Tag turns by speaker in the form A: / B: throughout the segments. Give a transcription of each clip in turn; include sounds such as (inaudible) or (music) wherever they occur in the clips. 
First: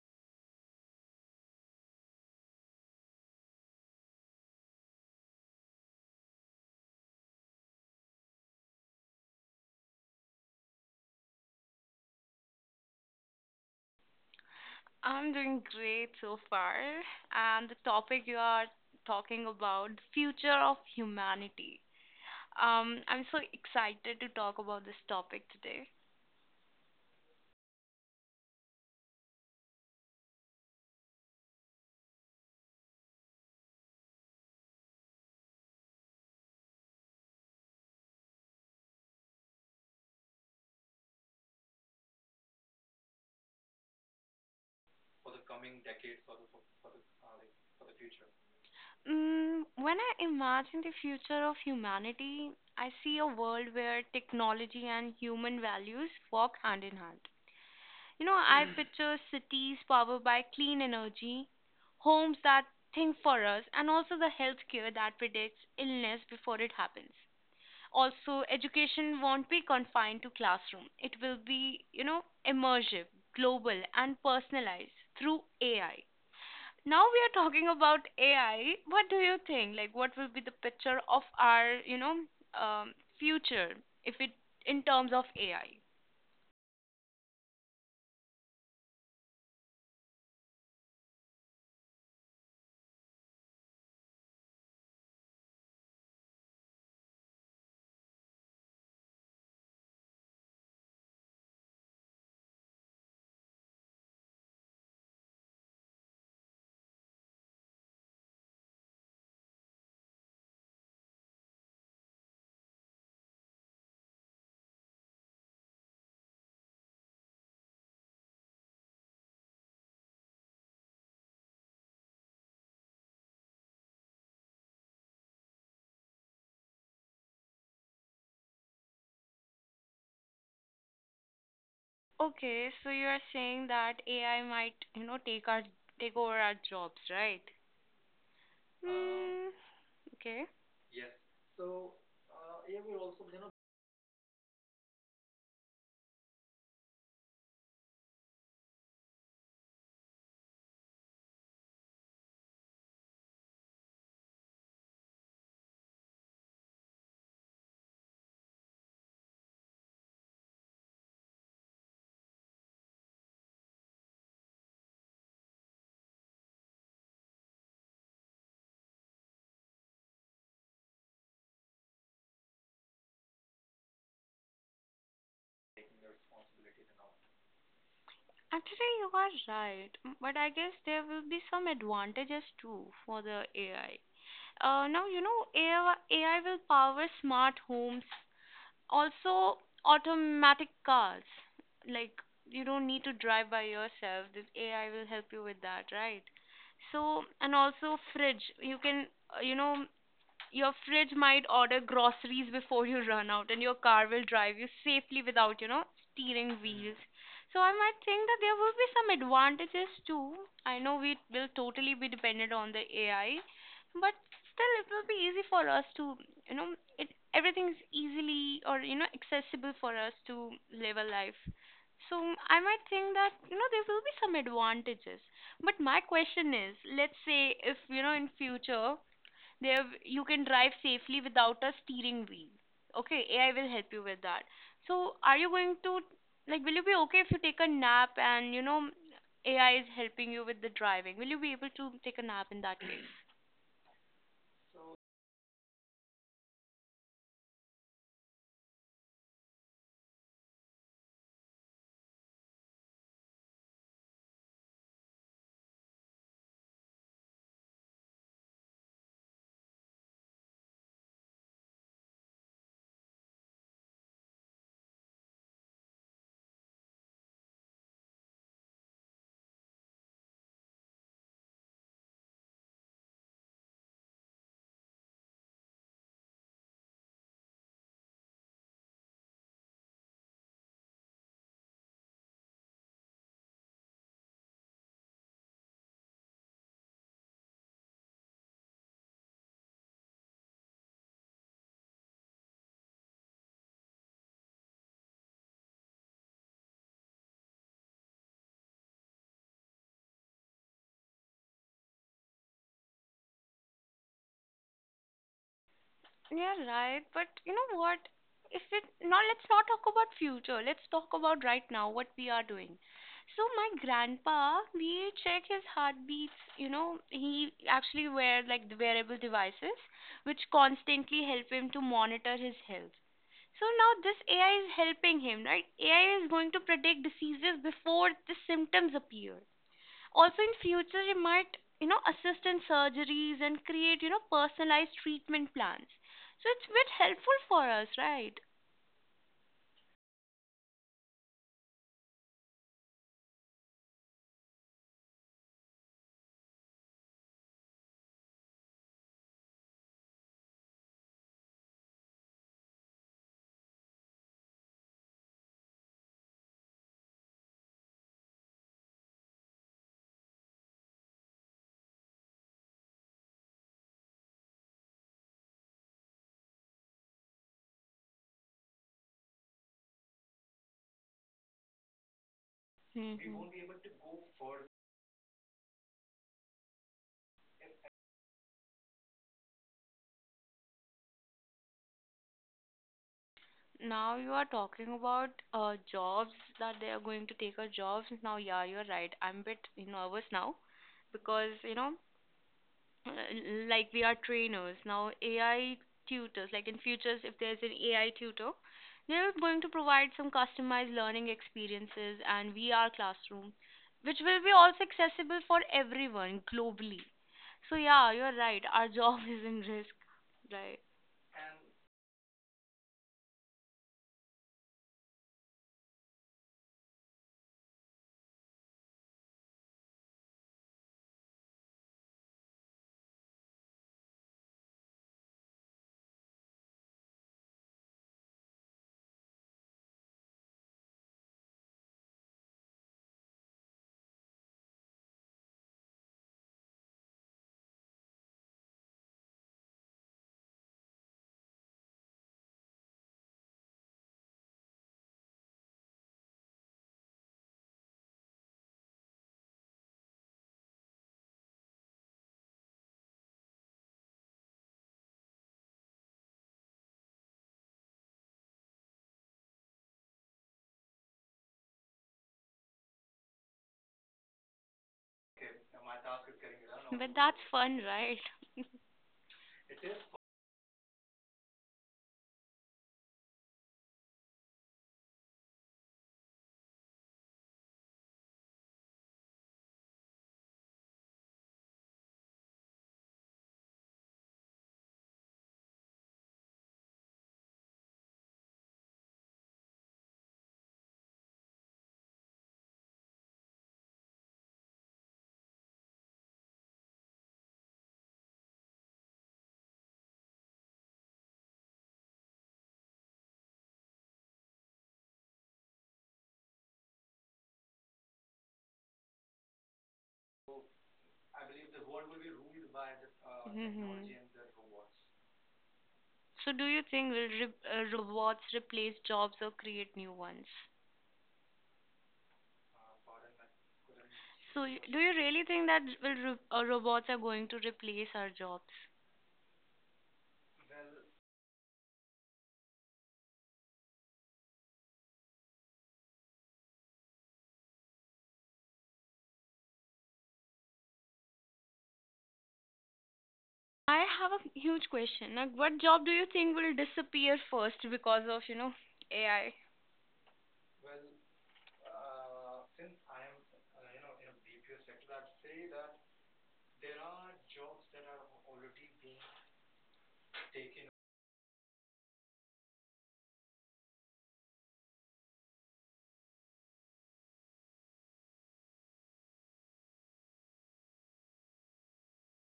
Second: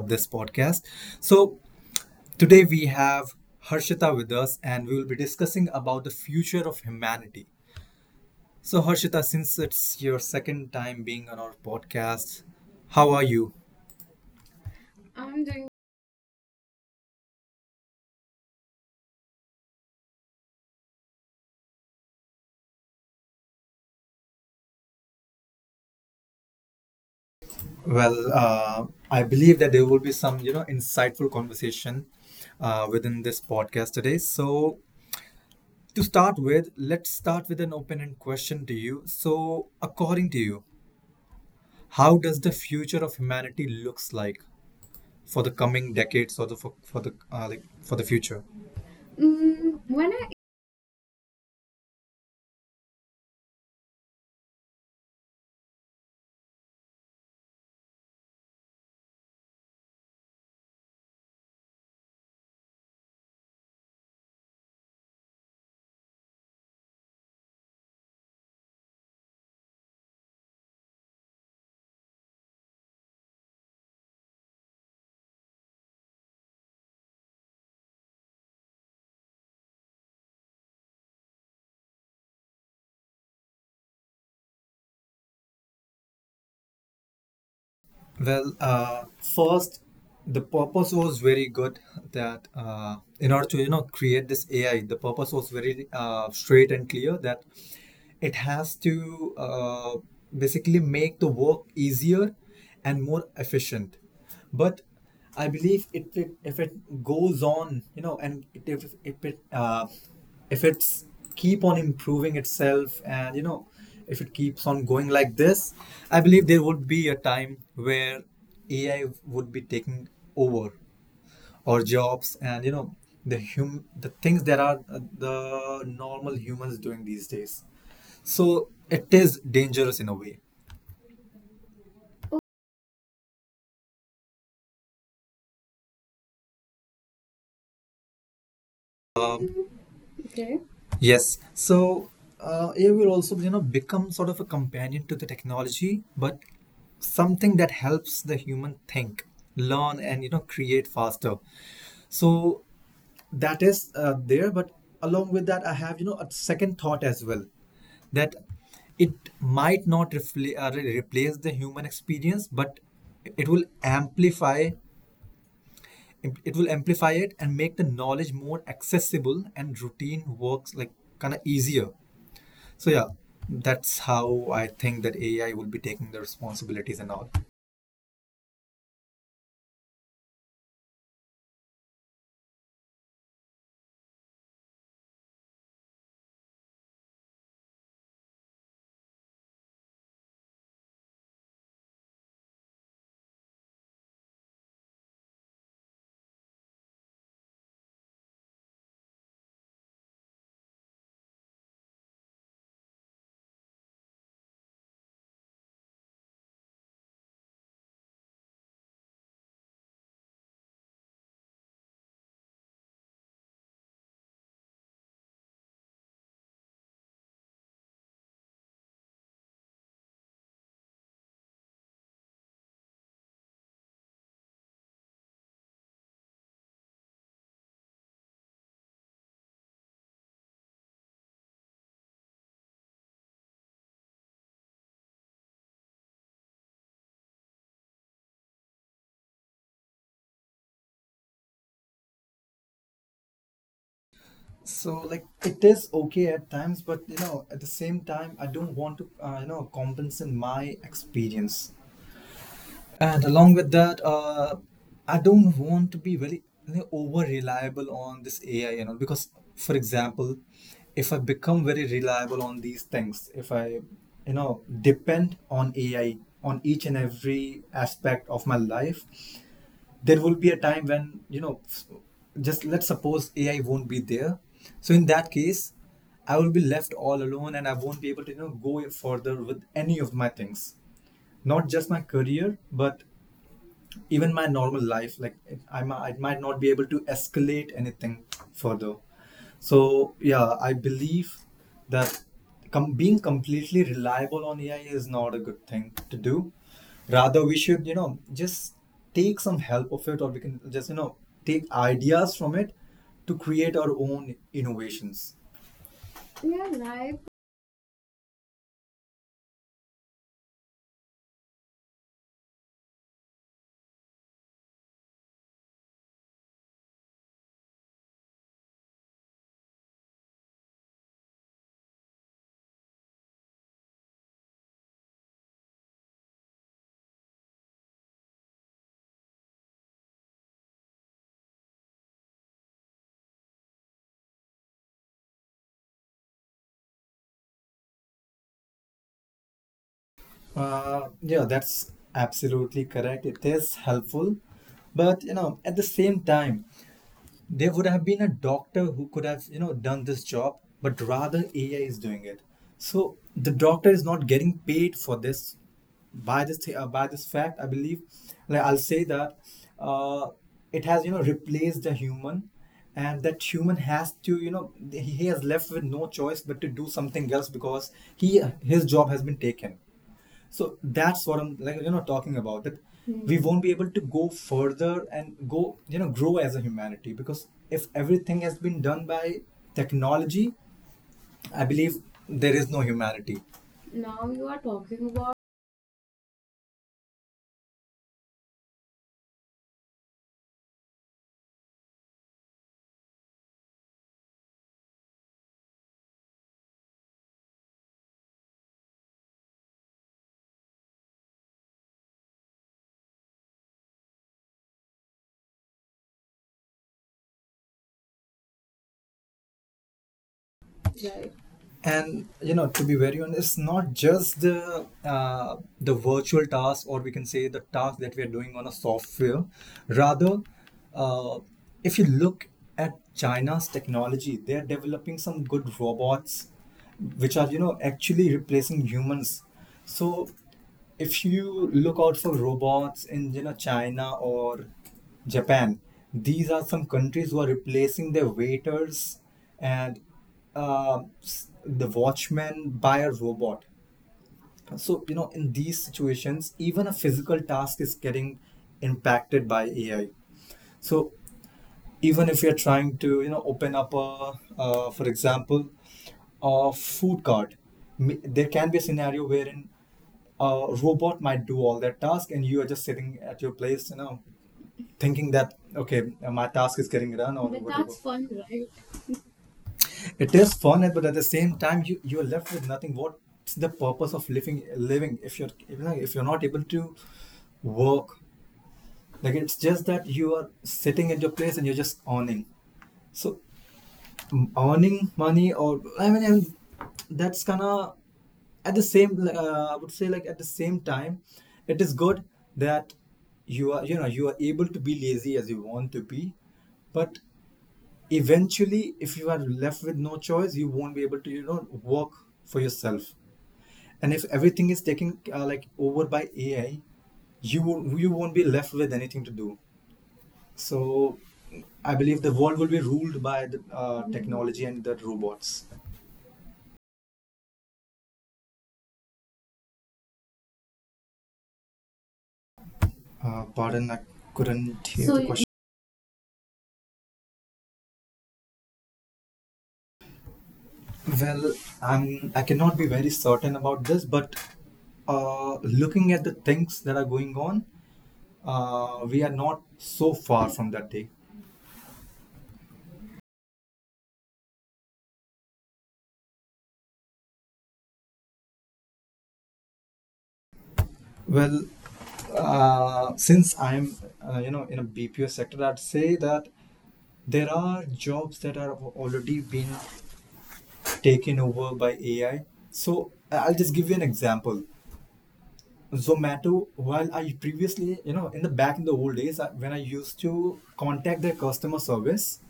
A: this podcast. So, today we have Harshita with us and we will be discussing about the future of humanity. So, Harshita, since it's your second time being on our podcast, how are you?
B: I'm
A: I'm
B: doing
A: doing.
B: great so far, and the topic you are talking about, the future of humanity. I'm so excited to talk about this topic today.
A: Well, I believe that there will be some, you know, insightful conversation within this podcast today. So to start with, let's start with an open ended question to you. So, according to you, how does the future of humanity looks like for the coming decades or the for the like for the future?
B: Mm,
A: Mm,
B: when I
A: when I.
B: imagine the future of humanity, I see a world where technology and human values walk hand in hand. You know, I picture cities powered by clean energy, homes that think for us, and also the healthcare that predicts illness before it happens. Also, education won't be confined to classroom. It will be, you know, immersive, global, and personalized through AI. Now we are talking about AI. What do you think? Like, what will be the picture of our, you know, um, future if it in terms of AI?
A: Well, first, the purpose was very good that in order to you know create this AI, the purpose was very straight and clear that it has to basically make the work easier and more efficient. But I believe if it goes on, you know, and it, if it if it's keep on improving itself, and you know, if it keeps on going like this, I believe there would be a time where AI would be taking over our jobs, and you know, the things that are the normal humans doing these days. So it is dangerous in a way.
B: Okay, so you are saying that AI might, you know, take over our jobs, right? Hmm. Okay.
A: Okay. Yes. So AI will also, you know, become sort of a companion to the technology, but something that helps the human think, learn, and you know, create faster. So that is there, but along with that, I have you know a second thought as well that it might not replace the human experience, but it will amplify it will amplify it and make the knowledge more accessible and routine works like kind of easier, so yeah, that's how I think that AI will be taking the responsibilities and all.
B: Actually, you are right, but I guess there will be some advantages too for the AI. Now, you know, AI will power smart homes, also automatic cars. Like, you don't need to drive by yourself. This AI will help you with that, right? So, and also fridge. You can, you know, your fridge might order groceries before you run out, and your car will drive you safely without, you know, steering wheels. So I might think that there will be some advantages too. I know we will totally be dependent on the AI, but still it will be easy for us to, you know, it everything is easily or you know accessible for us to live a life. So I might think that you know there will be some advantages. But my question is, let's say if you know in future there you can drive safely without a steering wheel. Okay, AI will help you with that. So are you going to like, will you be okay if you take a nap and you know AI is helping you with the driving? Will you be able to take a nap in that case?
A: So like it is okay at times, but you know at the same time I don't want to you know compensate my experience, and along with that, I don't want to be very you know, over reliable on this AI, you know, because for example, if I become very reliable on these things, if I you know depend on AI on each and every aspect of my life, there will be a time when just let's suppose ai won't be there, so in that case I will be left all alone and I won't be able to you know go further with any of my things, not just my career but even my normal life like I might not be able to escalate anything further. So yeah I believe that being completely reliable on ai is not a good thing to do, rather we should you know just take some help of it, or we can just you know take ideas from it to create our own innovations.
B: Yeah,
A: Yeah,
B: right.
A: right.
B: But you know what? If it now, let's not talk about future. Let's talk about right now what we are doing. So my grandpa, we check his heartbeats. You know, he actually wear like the wearable devices, which constantly help him to monitor his health. So now this AI is helping him, right? AI is going to predict diseases before the symptoms appear, also in future you might you know assist in surgeries and create you know personalized treatment plans, so it's bit helpful for us, right?
A: Yeah, that's absolutely correct. It is helpful, but you know, at the same time, there would have been a doctor who could have you know done this job but rather ai is doing it, so the doctor is not getting paid for this. By by this fact I believe, like I'll say that uh, it has you know replaced the human, and that human has to you know he has left with no choice but to do something else because he his job has been taken. So that's what I'm like, you know, talking about that. Mm. We Hmm. won't be
B: Hmm.
A: able to go further and go, you know, grow as a humanity because if everything has been done by technology, I believe there is no humanity.
B: Now
A: Now
B: you are
A: you are
B: talking
A: talking
B: about
A: about.
B: jobs that they are going to take our jobs. Now yeah, you're right, I'm a bit nervous now because you know, uh, like we are trainers now. AI tutors, like in futures if there's an AI tutor, they're going to provide some customized learning experiences and VR classroom, which will be also accessible for everyone globally. So yeah, you're right, our job (laughs) is in risk, right?
A: Right. And you know to be very honest it's not just the virtual task, or we can say the task that we are doing on a software, rather uh, if you look at china's technology, they're developing some good robots which are you know actually replacing humans. So if you look out for robots in you know china or Japan. These are some countries who are replacing their waiters and the watchman by a robot. So, you know, in these situations, even a physical task is getting impacted by AI. So, even if you're trying to, you know, open up a, for example, a food cart, there can be a scenario wherein a robot might do all that task and you are just sitting at your place, you know, thinking that okay my task is
B: But
A: getting
B: that's
A: done. Or But
B: fun,
A: whatever, that's
B: right?
A: fun, right? It is fun, but at the same time you're left with nothing. What's the purpose of living if you're you know, if you're not able to work, like it's just that you are sitting at your place and you're just awning. So earning money or I mean, and that's gonna, at the same I would say like at the same time it is good that you are you know you are able to be lazy as you want to be, but eventually if you are left with no choice you won't be able to you know work for yourself, and if everything is taken like over by ai, you won't be left with anything to do. So I believe the world will be ruled by the
B: Mhm.
A: technology and the robots.
B: So do you think will robots replace jobs or create new ones?
A: Pardon, I
B: So,
A: couldn't
B: do
A: hear.
B: you
A: So the question.
B: really think that will robots are going to replace our jobs?
A: Well, I cannot be very certain about this, but looking at the things that are going on, we are not so far from that day.
B: I have a huge question. Like, what job do you think will disappear first because of, you know, AI?
A: Well, since I'm, you know, in a BPO sector, I'd say that there are jobs that are already being taken over by AI. So I'll just give you an example. Zomato, while I previously, you know, in the back in the old days, I, when I used to contact their customer service,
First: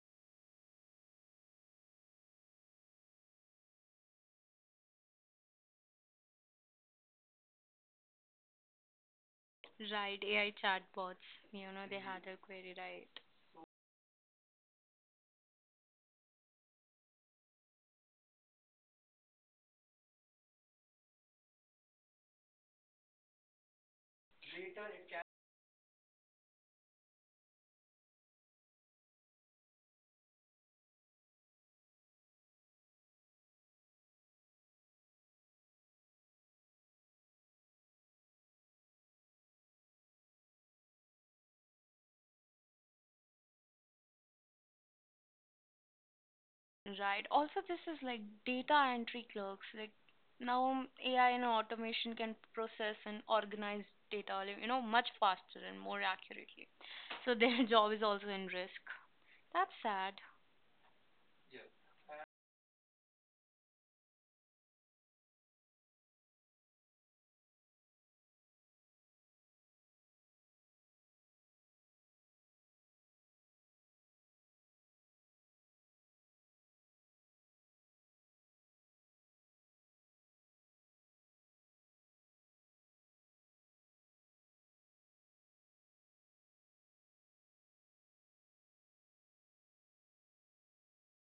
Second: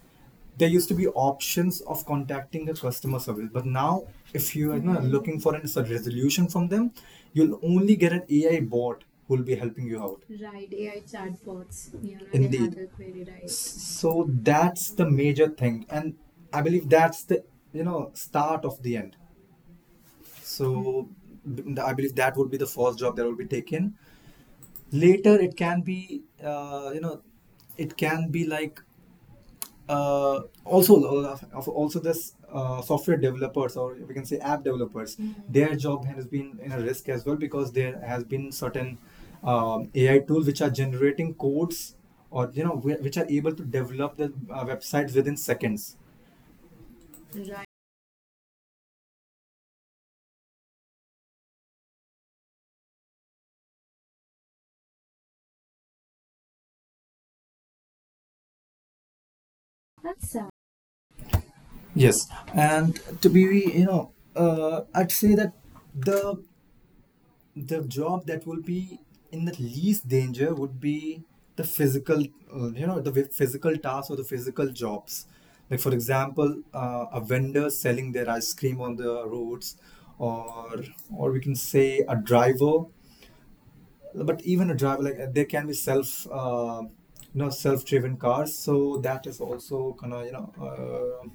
A: there used to be options of contacting the customer service. But now, if you are you know, looking for a resolution from them, you'll only get an AI bot who will be helping you
B: Right,
A: out.
B: AI
A: Right, AI
B: chatbots. You know,
A: chatbots,
B: they
A: you
B: had
A: know, they Indeed.
B: Query
A: Handle
B: right.
A: query right. So that's the major thing, and I believe that's the you know start of the end. So I believe that would be the first job that will be taken, later it can be you know it can be like also this software developers or we can say app developers. Mhm. Their job has been in a risk as well because there has been certain ai tools which are generating codes, or you know which are able to develop the websites within seconds.
B: Right. Also, this is like data entry clerks. Like now, AI and automation can process and organize data, like, you know, much faster and more accurately. So their (laughs) job is also in risk. That's sad.
A: Yes, and to be you know I'd say that the the job that will be in the least danger would be the physical you know physical tasks or the physical jobs, like for example a vendor selling their ice cream on the roads, or or we can say a driver, but even a driver like there can be self you know self-driven cars, so that is also kind of you know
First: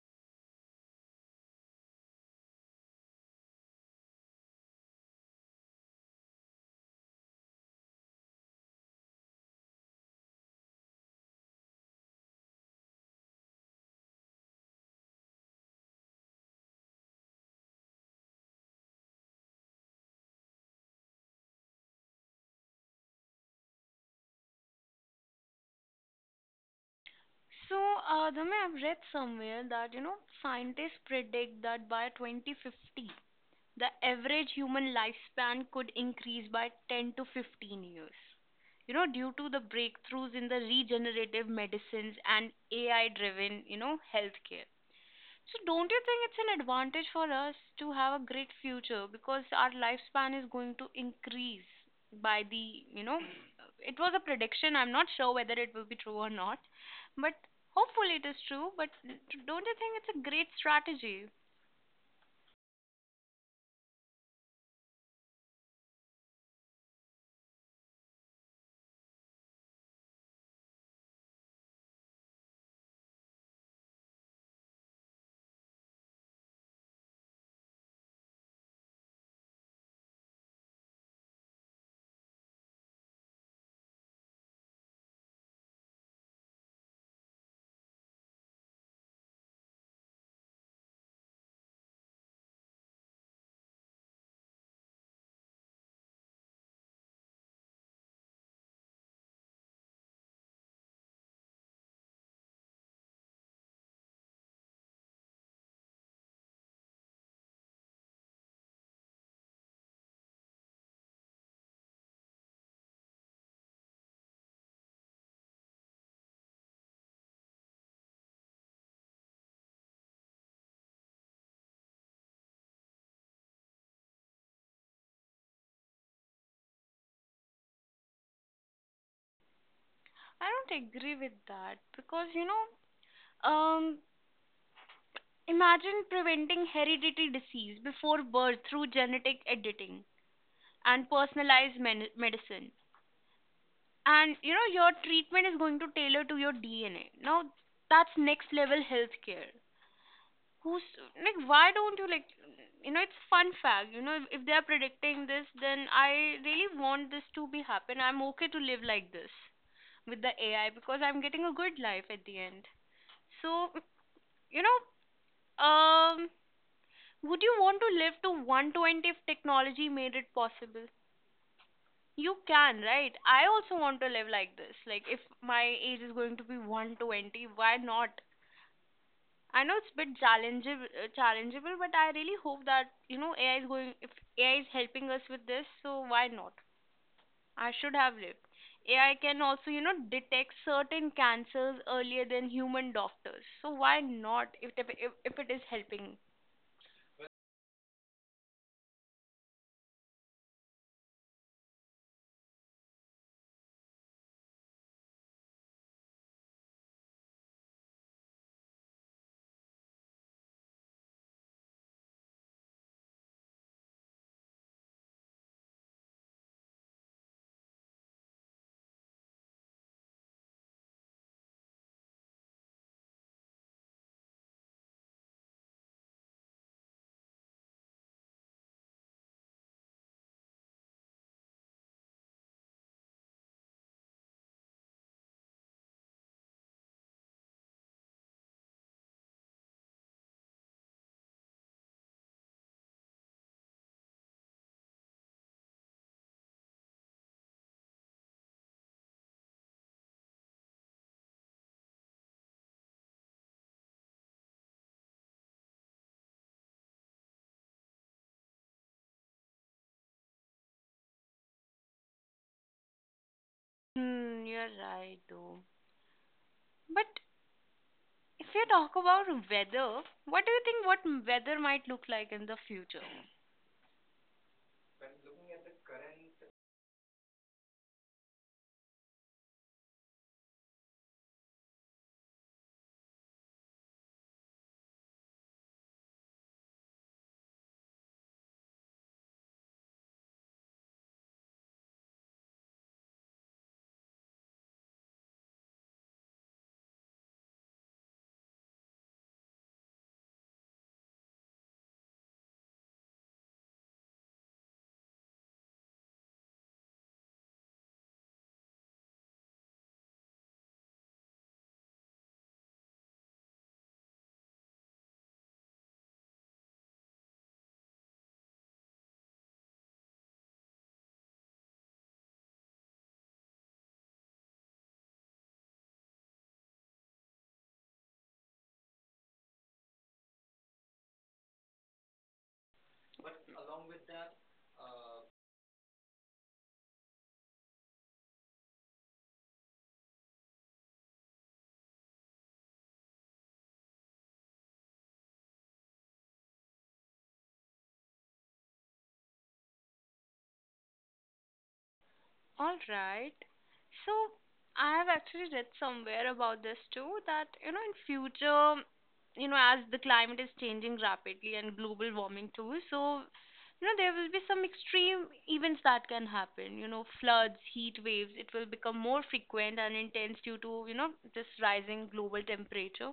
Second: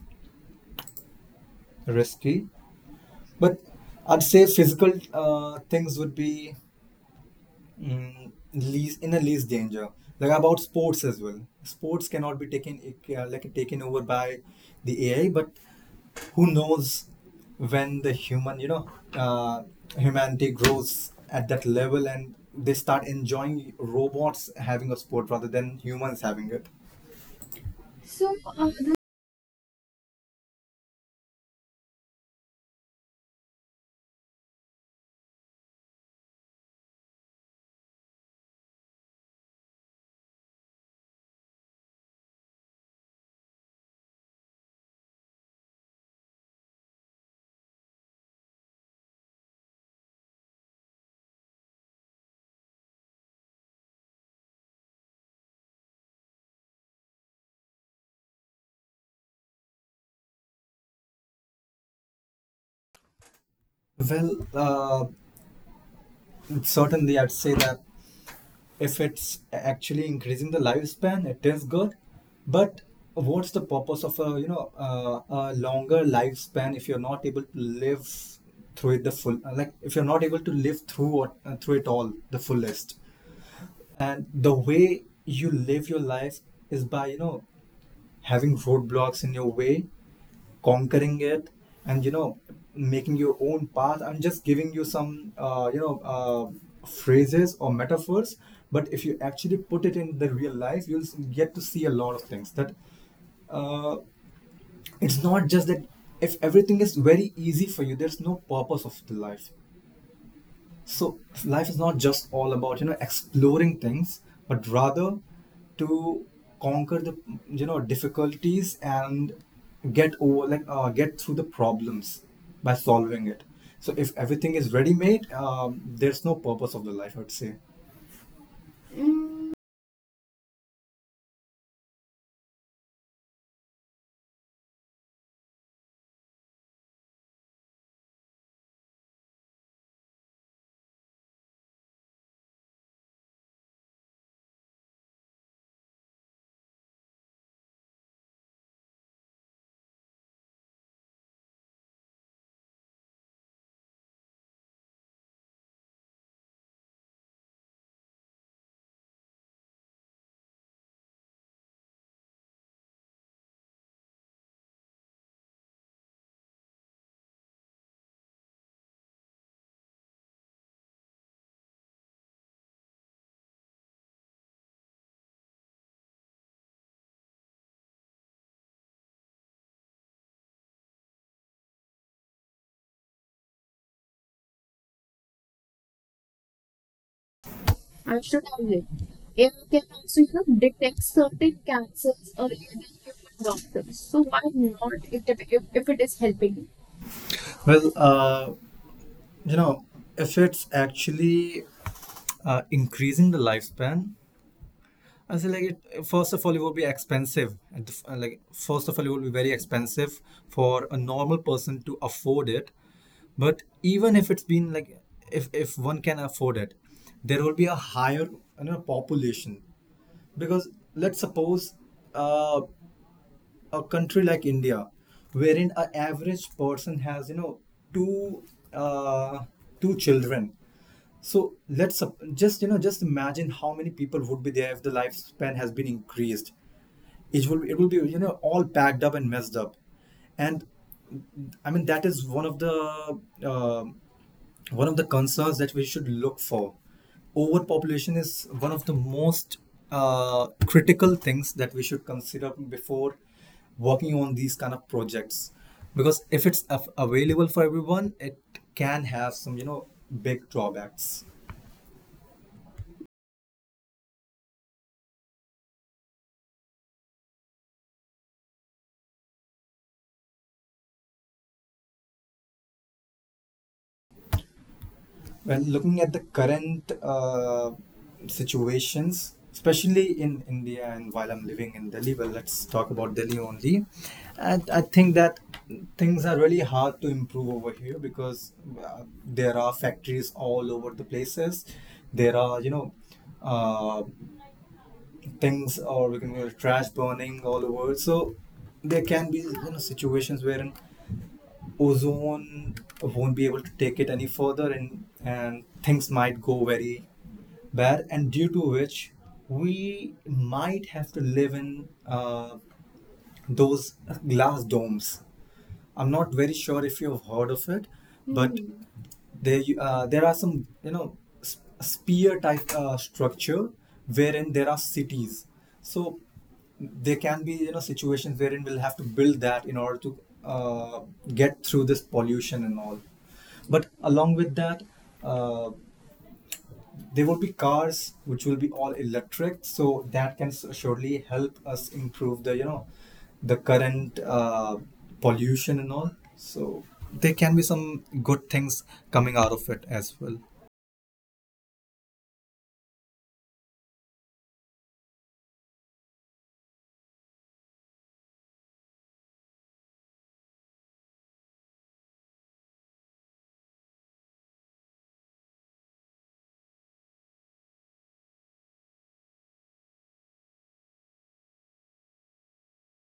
A: risky. But I'd say physical things would be Mm, least in a least danger, like about sports as well, sports cannot be taken like taken over by the ai, but who knows when the human you know uh, humanity grows at that level and they start enjoying robots having a sport rather than humans having it.
B: So, Dhamma, I've read somewhere that you know scientists predict that by 2050, the average human lifespan could increase by 10 to 15 years. You know, due to the breakthroughs in the regenerative medicines and AI-driven, you know, healthcare. So don't you think it's an advantage for us to have a great future because our lifespan is going to increase by the, you know, it was a prediction. I'm not sure whether it will be true or not, but hopefully it is true. But don't you think it's a great strategy?
A: Well, certainly I'd say that if it's actually increasing the lifespan it is good, but what's the purpose of a you know a longer lifespan if you're not able to live through it the full, like if you're not able to live through what through it all the fullest, and the way you live your life is by you know having roadblocks in your way, conquering it, and you know making your own path. I'm just giving you some you know phrases or metaphors, but if you actually put it in the real life you'll get to see a lot of things that uh, it's not just that if everything is very easy for you there's no purpose of the life. So life is not just all about you know exploring things, but rather to conquer the you know difficulties and get over like get through the problems by solving it. So if everything is ready made, there's no purpose of the life I'd say.
B: I don't agree with that because, you know, um, imagine preventing hereditary disease before birth through genetic editing and personalized medicine, and you know your treatment is going to tailor to your DNA. Now that's next level healthcare. Who's like why don't you like you know, it's fun fact, you know, if they are predicting this, then I really want this to be happen. I'm okay to live like this with the AI because I'm getting a good life at the end. So you know, um would you want to live to 120 if technology made it possible? You can, right? I also want to live like this. Like, if my age is going to be 120, why not? I know it's a bit challengeable, but I really hope that, you know, AI is going, if AI is helping us with this, so why not? I should have
A: I should
B: lived.
A: have it.
B: AI can also, you know,
A: You know,
B: detect
A: detect
B: certain
A: certain
B: cancers earlier than
A: early
B: human doctors. So
A: symptoms.
B: why
A: So why
B: not if,
A: not
B: if it is
A: if it is
B: helping?
A: helping you? Well, you know, if it's actually increasing the lifespan, I say like it. First of all, it will be expensive. At the f- Like first of all, it will be very expensive for a normal person to afford it. But even if it's been like, if one can afford it, there will be a higher, population. Because let's suppose uh, a country like India, wherein an average person has, two uh, two children. So let's sup- just you know just imagine how many people would be there if the lifespan has been increased. It will be, all packed up and messed up. And I mean, that is one of the, um one of the concerns that we should look for. Overpopulation is one of the most critical things that we should consider before working on these kind of projects, because if available for everyone, it can have some, big drawbacks.
B: Hmm, you're right, though. But if you talk about weather, what do you think what weather might look like in the future?
A: Well, looking at the current situations, especially in India, and while I'm living in Delhi, well, let's talk about Delhi only. And I think that things are really hard to improve over here because there are factories all over the places. There are, uh, things, or we can go trash burning all over. So there can be, you know, situations wherein ozone won't be able to take it any further, and things might go very bad, and due to which we might have to live in those glass domes. I'm not very sure if you've heard of it, but hmm, there are some, you know s- spear type structure wherein there are cities. So there can be, situations wherein we'll have to build that in order to uh, get through this pollution and all. But along with that, uh, there would be cars which will be all electric, so surely help us improve the, the current pollution and all. So there can be some good things coming out of it as well.
B: All right. So I have actually read somewhere about this too that you know in future, you know as the climate is changing rapidly and global warming too, so you know there will be some extreme events that can happen. You know floods, heat waves. It will become more frequent and intense due to you know this rising global temperature.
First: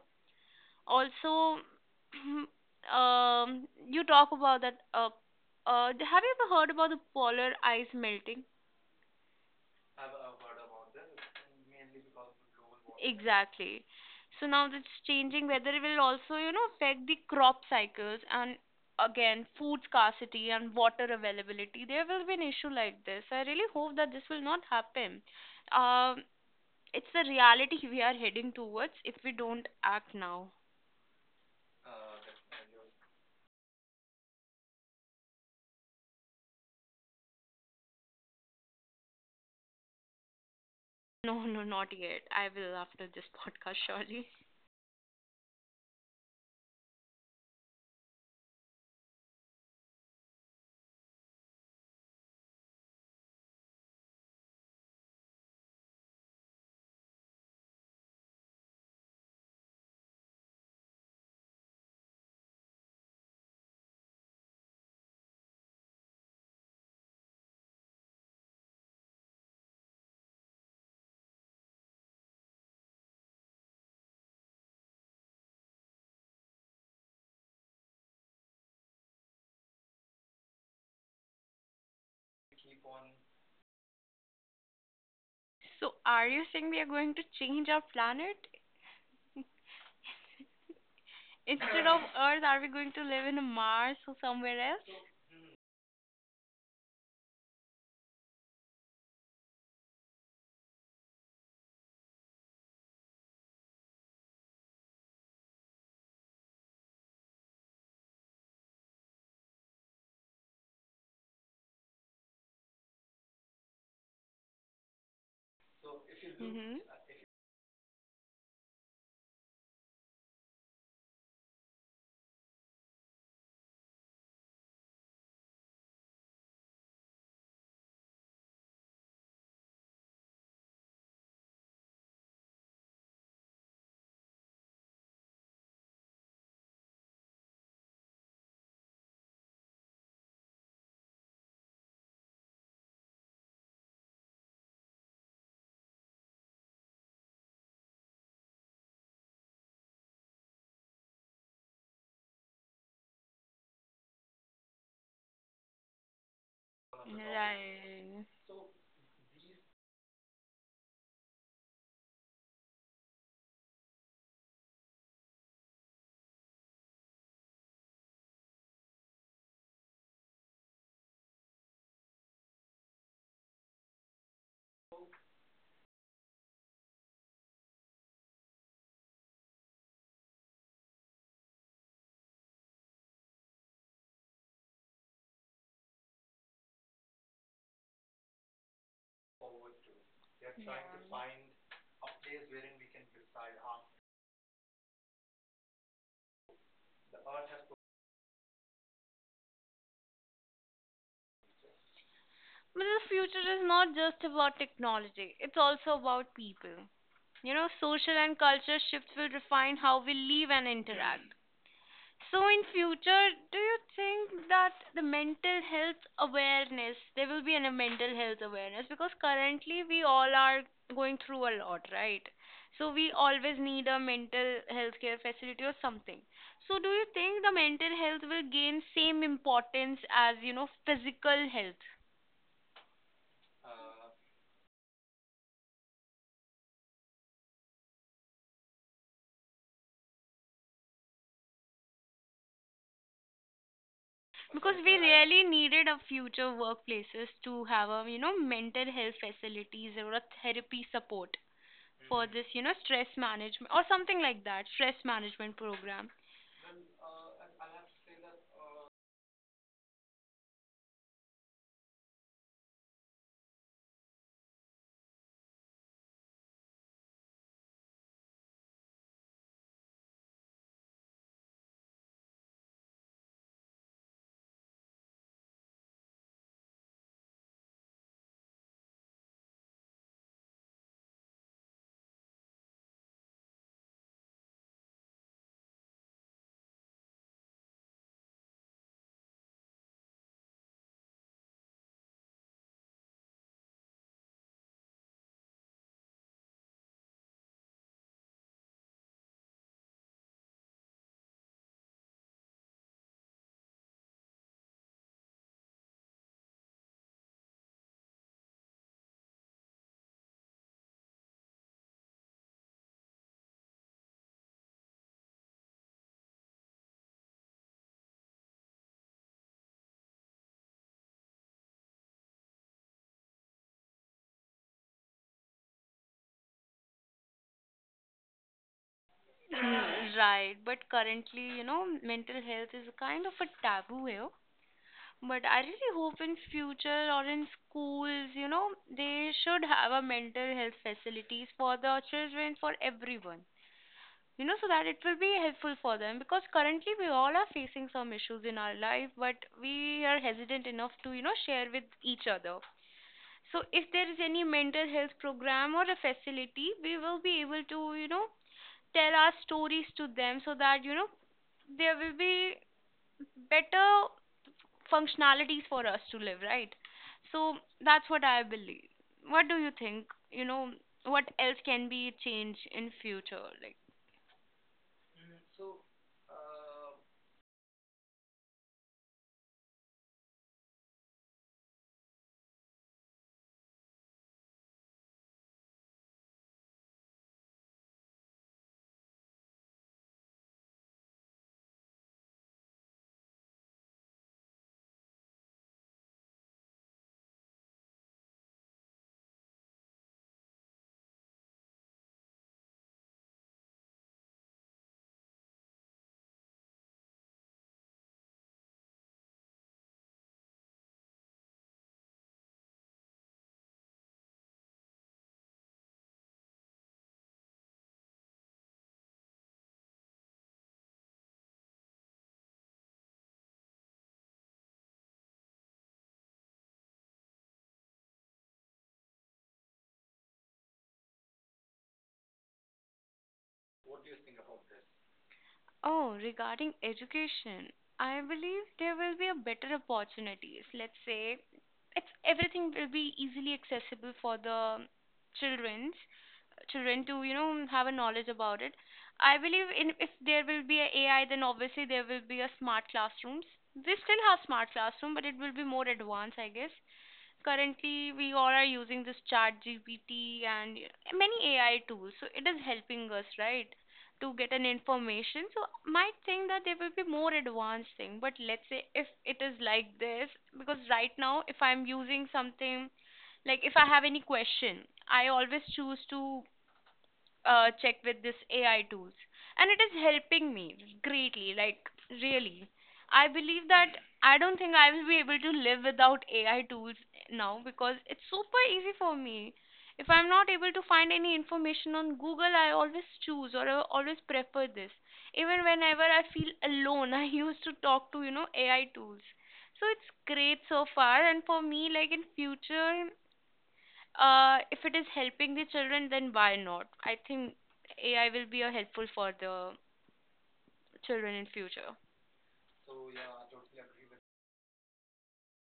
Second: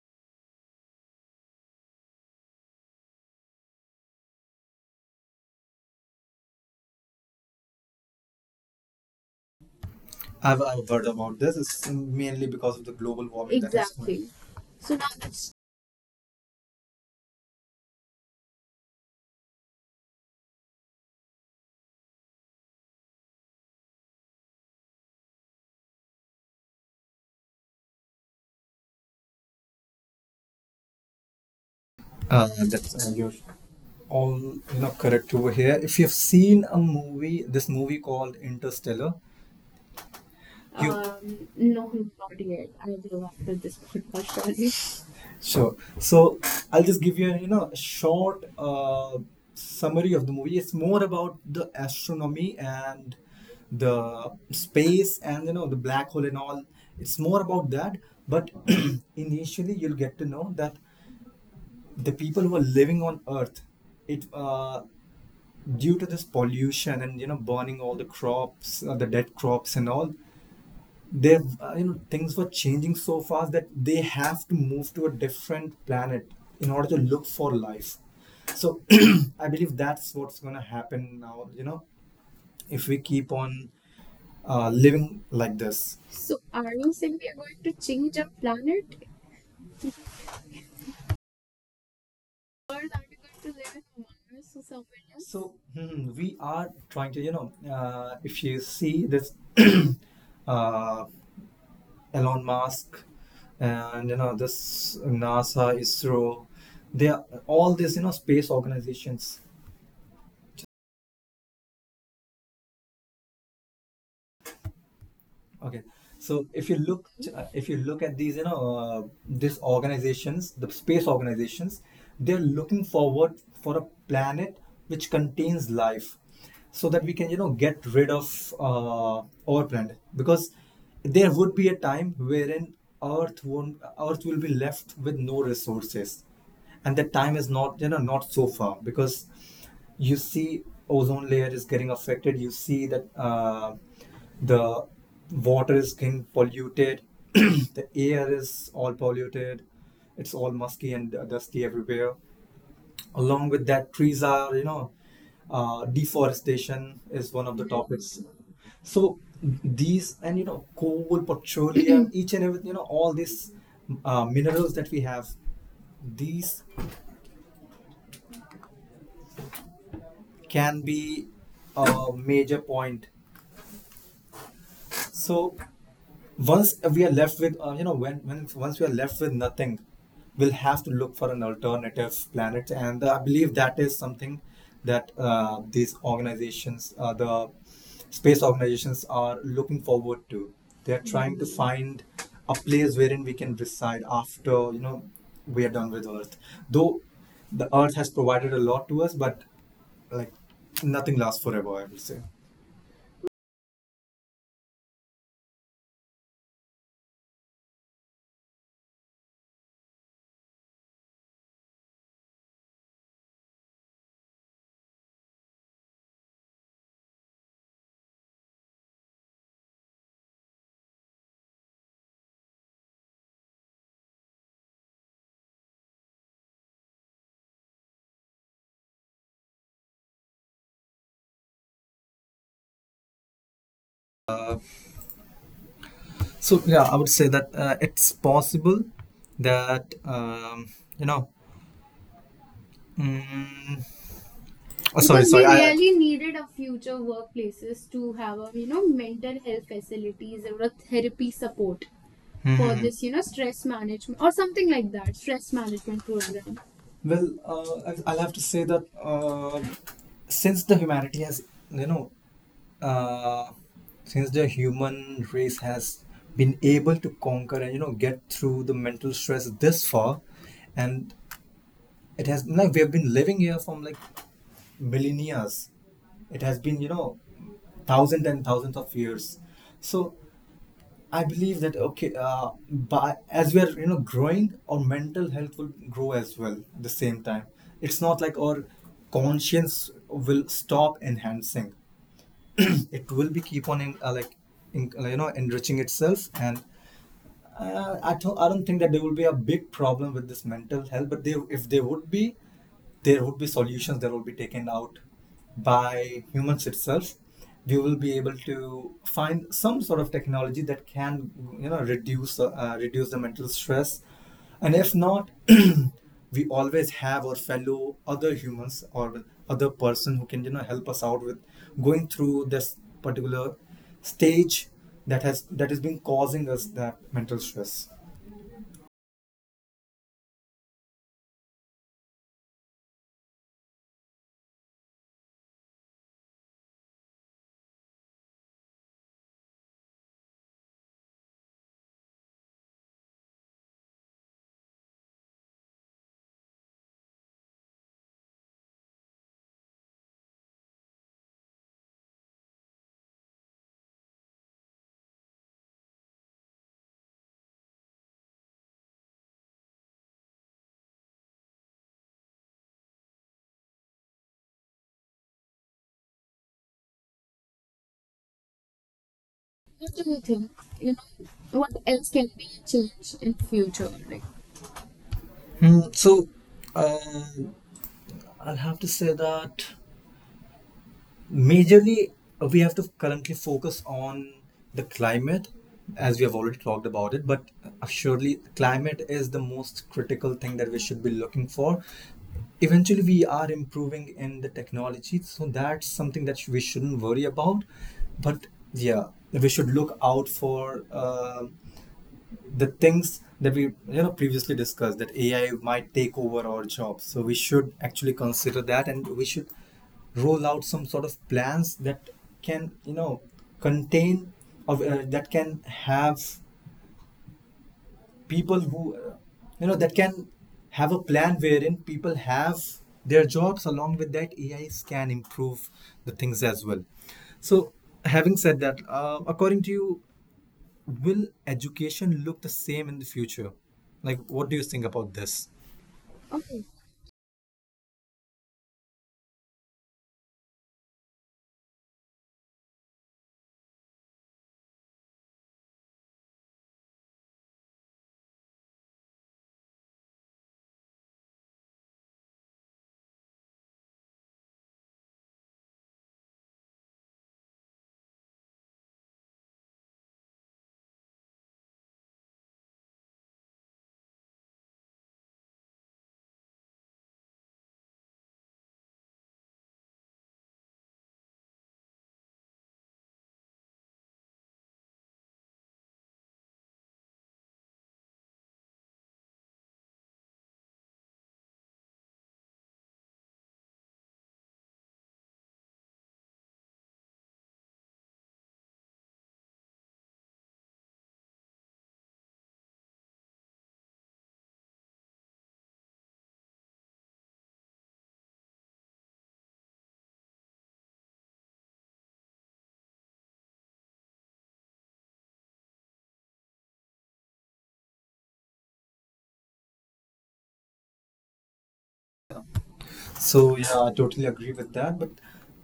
B: Also (clears throat) you talk about that, have you ever heard about the polar ice melting?
A: I've heard about this. It's mainly because of the global warming that
B: Exactly.
A: has going. Exactly.
B: So now that's
A: So
B: changing weather will also you know affect the crop cycles and again food scarcity and water availability there will be an issue like this. I really hope that this will not happen. um it's the reality (laughs) we are heading towards if we don't act now.
A: that's you're all, correct over here. If you've seen a movie, this movie called Interstellar. You
B: No, no,
A: no,
B: not yet.
A: not
B: I
A: yet.
B: will
A: I
B: after this
A: will after
B: podcast,
A: this
B: surely.
A: podcast only. Sure. So I'll just give you a, a short summary of the movie. It's more about the astronomy and the space and, the black hole and all. It's more about that. But (clears throat) initially, you'll get to know that the people who are living on Earth, it due to this pollution and, burning all the crops, the dead crops and all, they things were changing so fast that they have to move to a different planet in order to look for life. So (clears throat) I believe that's what's going to happen now, if we keep on living like
B: So,
A: this.
B: are
A: So
B: you saying
A: are
B: we are
A: you
B: going
A: saying
B: to change
A: we
B: our
A: change our
B: planet?
A: planet?
B: Instead of (laughs) Earth, are we going to live in Mars or somewhere else?
A: So hmm, we are trying to, if you see this (clears throat) uh, Elon Musk and, this NASA, ISRO, they are all these, space organizations. Okay, so
B: Mm-hmm.
A: if you look at these, these organizations, the space organizations, they're looking forward for a planet which contains life, so that we can, get rid of our planet. Because there would be a time wherein Earth won't Earth will be left with no resources, and that time is not, not so far, because you see, ozone layer is getting affected. You see that the water is getting polluted. (clears throat) The air is all polluted. It's all musky and dusty everywhere. Along with that, trees are, deforestation is one of the topics.
B: Right.
A: So these, and, coal, petroleum, (clears throat) each and everything, all these minerals that we have, these can be a major point. So once we are left with, you know, when once we are left with nothing, we'll have to look for an alternative planet. And I believe that is something that these organizations, the space organizations, are looking forward
B: Yeah.
A: to.
B: But
A: They're trying to find a place wherein we can reside after, we are done with Earth. Though the Earth has provided a lot to us, but like, nothing lasts forever, I will say.
B: the future is not just about technology, it's also about people. You know, social and culture shifts will refine how we live and interact. So in future, do you think that there will be a mental health awareness because currently we all are going through a lot, right? So we always need a mental health care facility or something. So do you think the mental health will gain same importance as, you know, physical health?
A: So yeah, I would say that it's possible that you know. Mm,
B: Because we
A: oh, sorry. Because
B: really
A: sorry. We I,
B: needed
A: really
B: a
A: needed
B: future
A: a future
B: workplaces to have
A: workplaces
B: a,
A: to
B: you
A: have
B: know,
A: a,
B: mental health
A: mental health
B: facilities or a
A: facilities or a
B: therapy
A: therapy
B: support
A: support
B: for this, you
A: for
B: know,
A: this,
B: stress
A: stress
B: management or something
A: management or
B: like that,
A: something like
B: stress
A: that. Risk
B: management
A: management
B: program.
A: program. Well, I'll have to say that since you know, uh, the human race has been able to conquer and, get through the mental stress this far, and it has like, we have been living here from like millennia. It has been, thousands and thousands of years. So I believe that okay, but as we are, growing, our mental health will grow as well. At the same time, it's not like our conscience will stop enhancing. (clears throat) It will be keep on you know, enriching itself. And I don't think that there will be a big problem with this mental health, but if there would be, there would be solutions that will be taken out by humans itself. We will be able to find some sort of technology that can, you know, reduce the mental stress. And if not, (clears throat) we always have our fellow other humans or other person who can, help us out with going through this particular stage that has been causing us that mental stress.
B: Mm. Right, but currently, you know, mental health is kind of a taboo here. But I really hope in future or in schools, you know, they should have a mental health facilities for the children, for everyone. You know, so that it will be helpful for them because currently we all are facing some issues in our life, but we are hesitant enough to, you know, share with each other. So if there is any mental health program or a facility, we will be able to, you know, tell our stories to them so that, you know, there will be better functionalities for us to live, right? So that's what I believe. What do you
A: What
B: think?
A: do you
B: You
A: think?
B: know,
A: You
B: what
A: know,
B: else
A: what
B: can
A: else
B: be
A: can be
B: changed in
A: changed in
B: future? Like,
A: future? Like, hmm, so uh, I'll have to say that majorly, we have to currently focus on the climate, as we have already talked about it, but surely climate is the most critical thing that we should be looking for. Eventually, we are improving in the technology, so that's something that we shouldn't worry about. But yeah, we should look out for the things that we, previously discussed, that AI might take over our jobs. So we should actually consider that, and we should roll out some sort of plans that can, you know contain of that can have people who you know that can have a plan wherein people have their jobs, along with that AIs can improve the things as well. So having said that, according to you, will education look the same in the future? Like, what do you think about this?
B: oh,
A: Okay.
B: regarding education, I believe there will be a better opportunities. Let's say it's everything will be easily accessible for the children's children to, you know, have a knowledge about it. I believe in if there will be a AI, then obviously there will be a smart classrooms. We still have smart classroom, but it will be more advanced, I guess. Currently we all are using this ChatGPT and many AI tools, so it is helping us, right, to get an information. So might think that there will be more advanced thing, but let's say if it is like this, because right now if I'm using something, like if I have any question, I always choose to check with this AI tools, and it is helping me greatly. Like really, I believe that I don't think I will be able to live without AI tools now because it's super easy for me. If I'm not able to find any information on Google, I always choose or I always prefer this. Even whenever I feel alone, (laughs) I used to talk to you know AI tools. So it's great so far, and for me, like in future, if it is helping the children, then why not? I think AI will be a helpful for the children in future.
A: So yeah, I totally agree with that. But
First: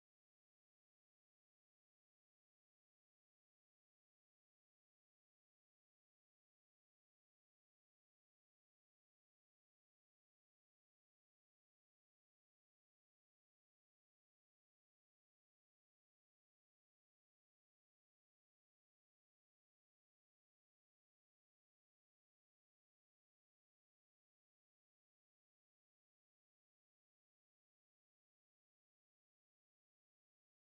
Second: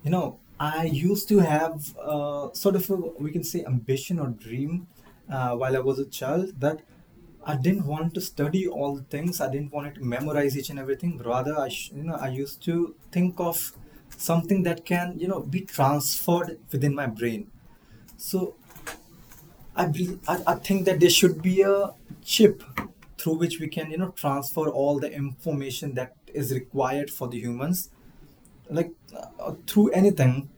A: you know, I used to have sort of a, we can say, ambition or dream while I was a child, that I didn't want to study all the things. I didn't want to memorize each and everything. Rather, I sh- you know I used to think of something that can, be transferred within my brain. So I, bel I think that there should be a chip through which we can, transfer all the information that is required for the humans, like through anything.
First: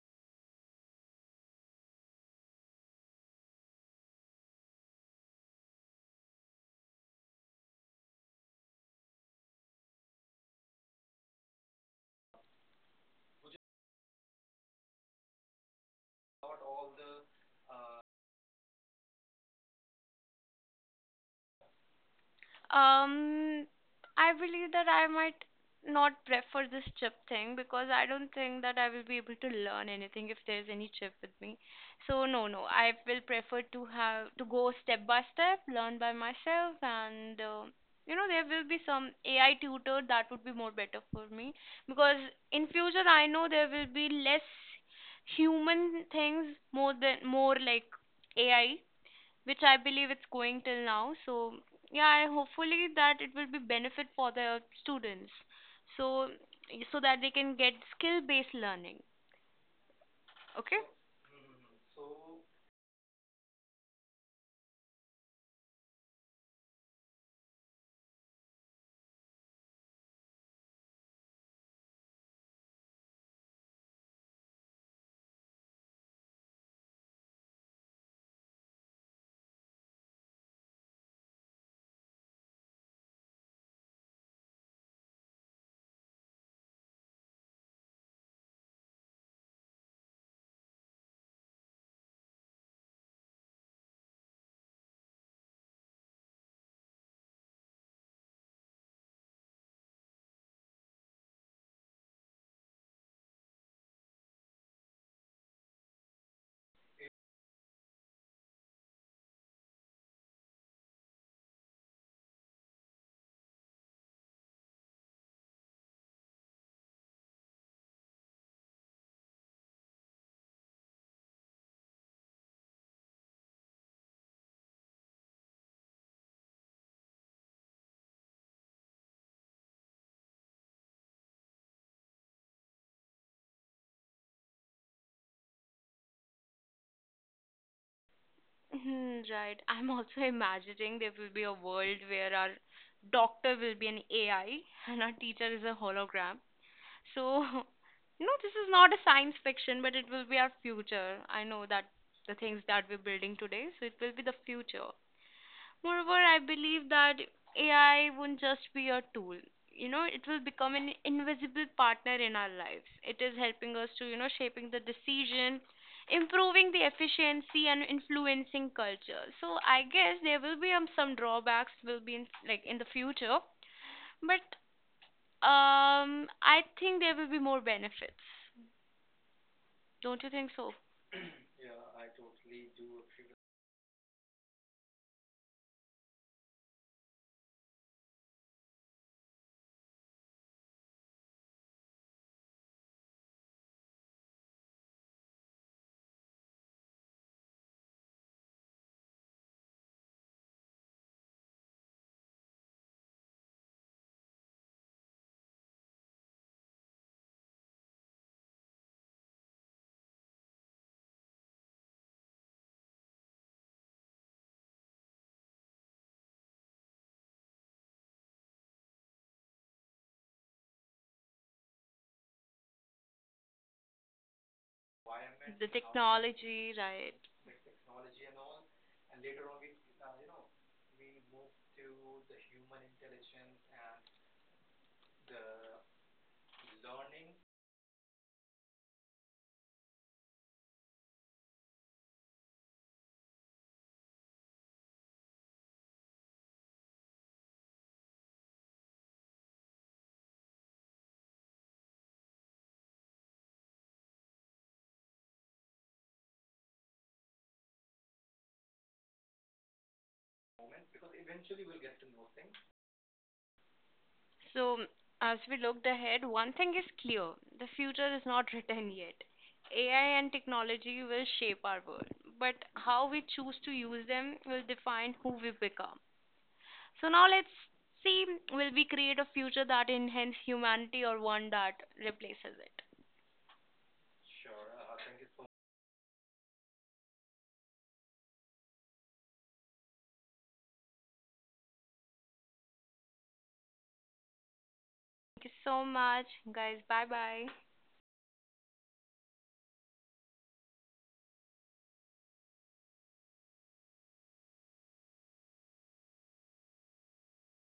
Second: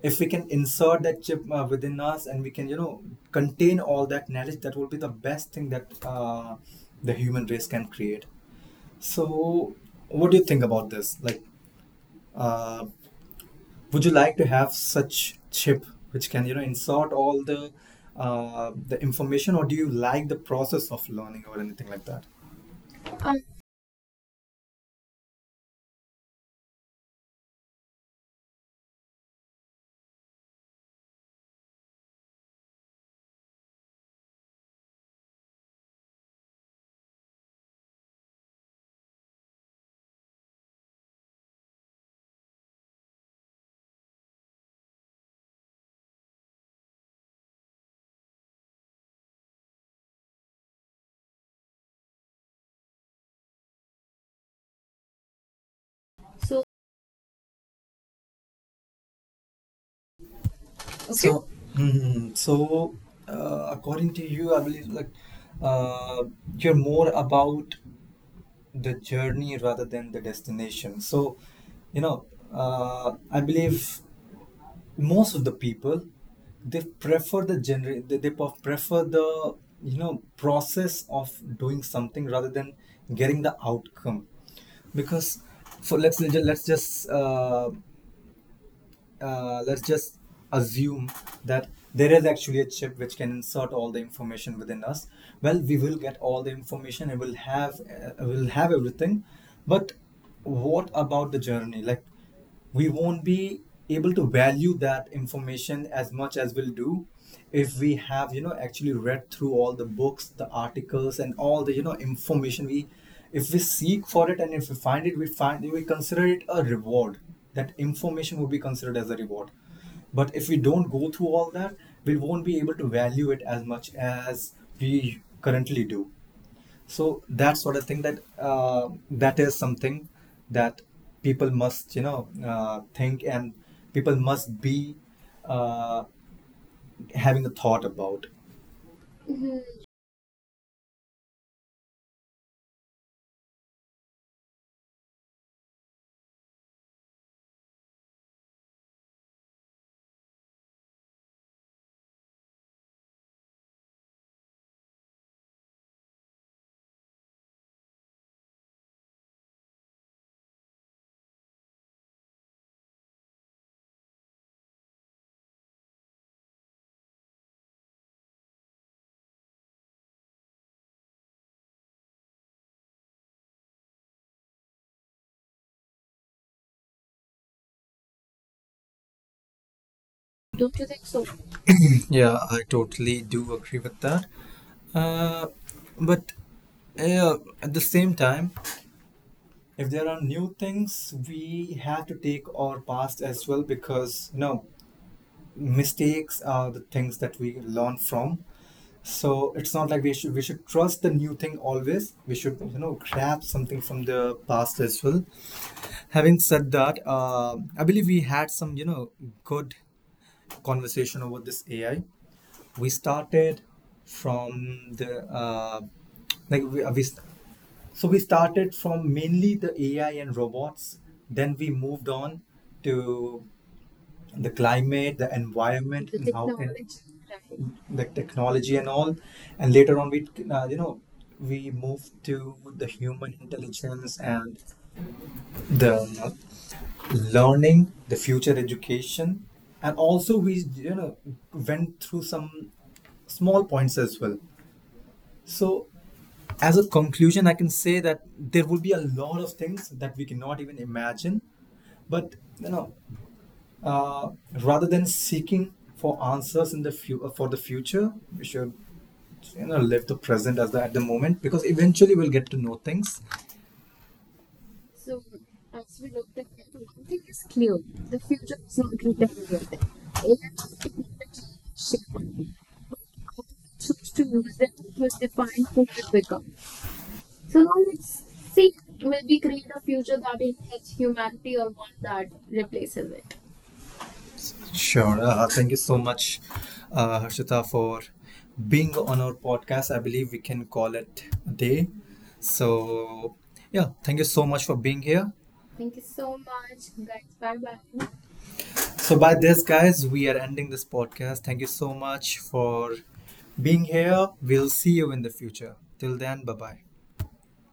A: If we can insert that chip within us, and we can, contain all that knowledge, that will be the best thing that the human race can create. So what do you think about this? Like uh, would you like to have such chip which can, insert all the information, or do you like the process of learning or anything like that? Um,
B: Um, I believe that I might not prefer this chip thing because I don't think that I will be able to learn anything if there's any chip with me. So no, no, I will prefer to have to go step by step, learn by myself, and you know there will be some AI tutor that would be more better for me because in future I know there will be less human things more than more like AI, which I believe it's going till now. So yeah, I hopefully that it will be benefit for the students, so
A: so
B: so that they can get skill based learning. Okay.
A: okay, so according to you, I believe like uh, you're more about the journey rather than the destination. So, you know, I believe most of the people, they prefer the gener they pref- prefer the, process of doing something rather than getting the outcome. Because so let's just assume that there is actually a chip which can insert all the information within us. Well, we will get all the information, it will have, will have everything, but what about the journey? Like, we won't be able to value that information as much as we'll do if we have, actually read through all the books, the articles, and all the, information. We If we seek for it, and if we find it, we consider it a reward. That information would be considered as a reward. But if we don't go through all that, we won't be able to value it as much as we currently do. So that sort of thing, that is something that people must, think. And people must be uh, having a thought about.
B: Mhm, (laughs) right. I'm also imagining there will be a world where our doctor will be an AI and our teacher is a hologram. So (laughs) you know this is not a science fiction, but it will be our future. I know that the things that we're building today, so it will be the future. Moreover, I believe that AI won't just be a tool. You know, it will become an invisible partner in our lives. It is helping us to, you know, shaping the decision, improving the efficiency, and influencing culture. So I guess there will be some drawbacks will be in like in the future, but I think there will be more benefits. Don't you think
A: Don't
B: so?
A: you think so? Yeah, I totally do agree with that. Uh, but yeah, at the same time, if there are new things, we have to take our past as well, because you know, mistakes are the things that we learn from. So it's not like we should trust the new thing always. We should, grab something from the past as well. Having said that, I believe we had some, good conversation over this AI. We started from the like we, uh, we we started from mainly the AI and robots, then we moved on to the climate, the
B: The
A: environment, the and how
B: technology,
A: technology,
B: right?
A: the technology and all. And later on, we you know we moved to the human intelligence and the learning, the future education, and also we, went through some small points as well. So as a conclusion, I can say that there will be a lot of things that we cannot even imagine. But you know, uh, rather than seeking for answers in for the future, we should, live the present as at the moment, because eventually we'll get to know things.
B: So, as we looked ahead, one thing is clear: the
A: Clear. The
B: future is
A: future
B: not (laughs) written yet.
A: delivered.
B: AI and technology will shape our world, but how we choose to use
A: To
B: them
A: use them,
B: will
A: to
B: define
A: assist.
B: who we become. So, now let's
A: So
B: see
A: see
B: will we
A: will
B: create a
A: be
B: future
A: the
B: that
A: future that
B: enhances
A: enhances
B: humanity or
A: humanity
B: one
A: or
B: that
A: one that
B: replaces it?
A: replaces it. Sure. Thank you so much, Harshita, for being on our podcast. I believe we can call it a day. So yeah, thank you so much for being here.
B: Thank you so
A: Thank you so
B: much,
A: much,
B: guys. Bye bye.
A: guys. So by this, guys, we are ending this podcast. Thank you so much for being here. We'll see you in the future. Till then, bye bye.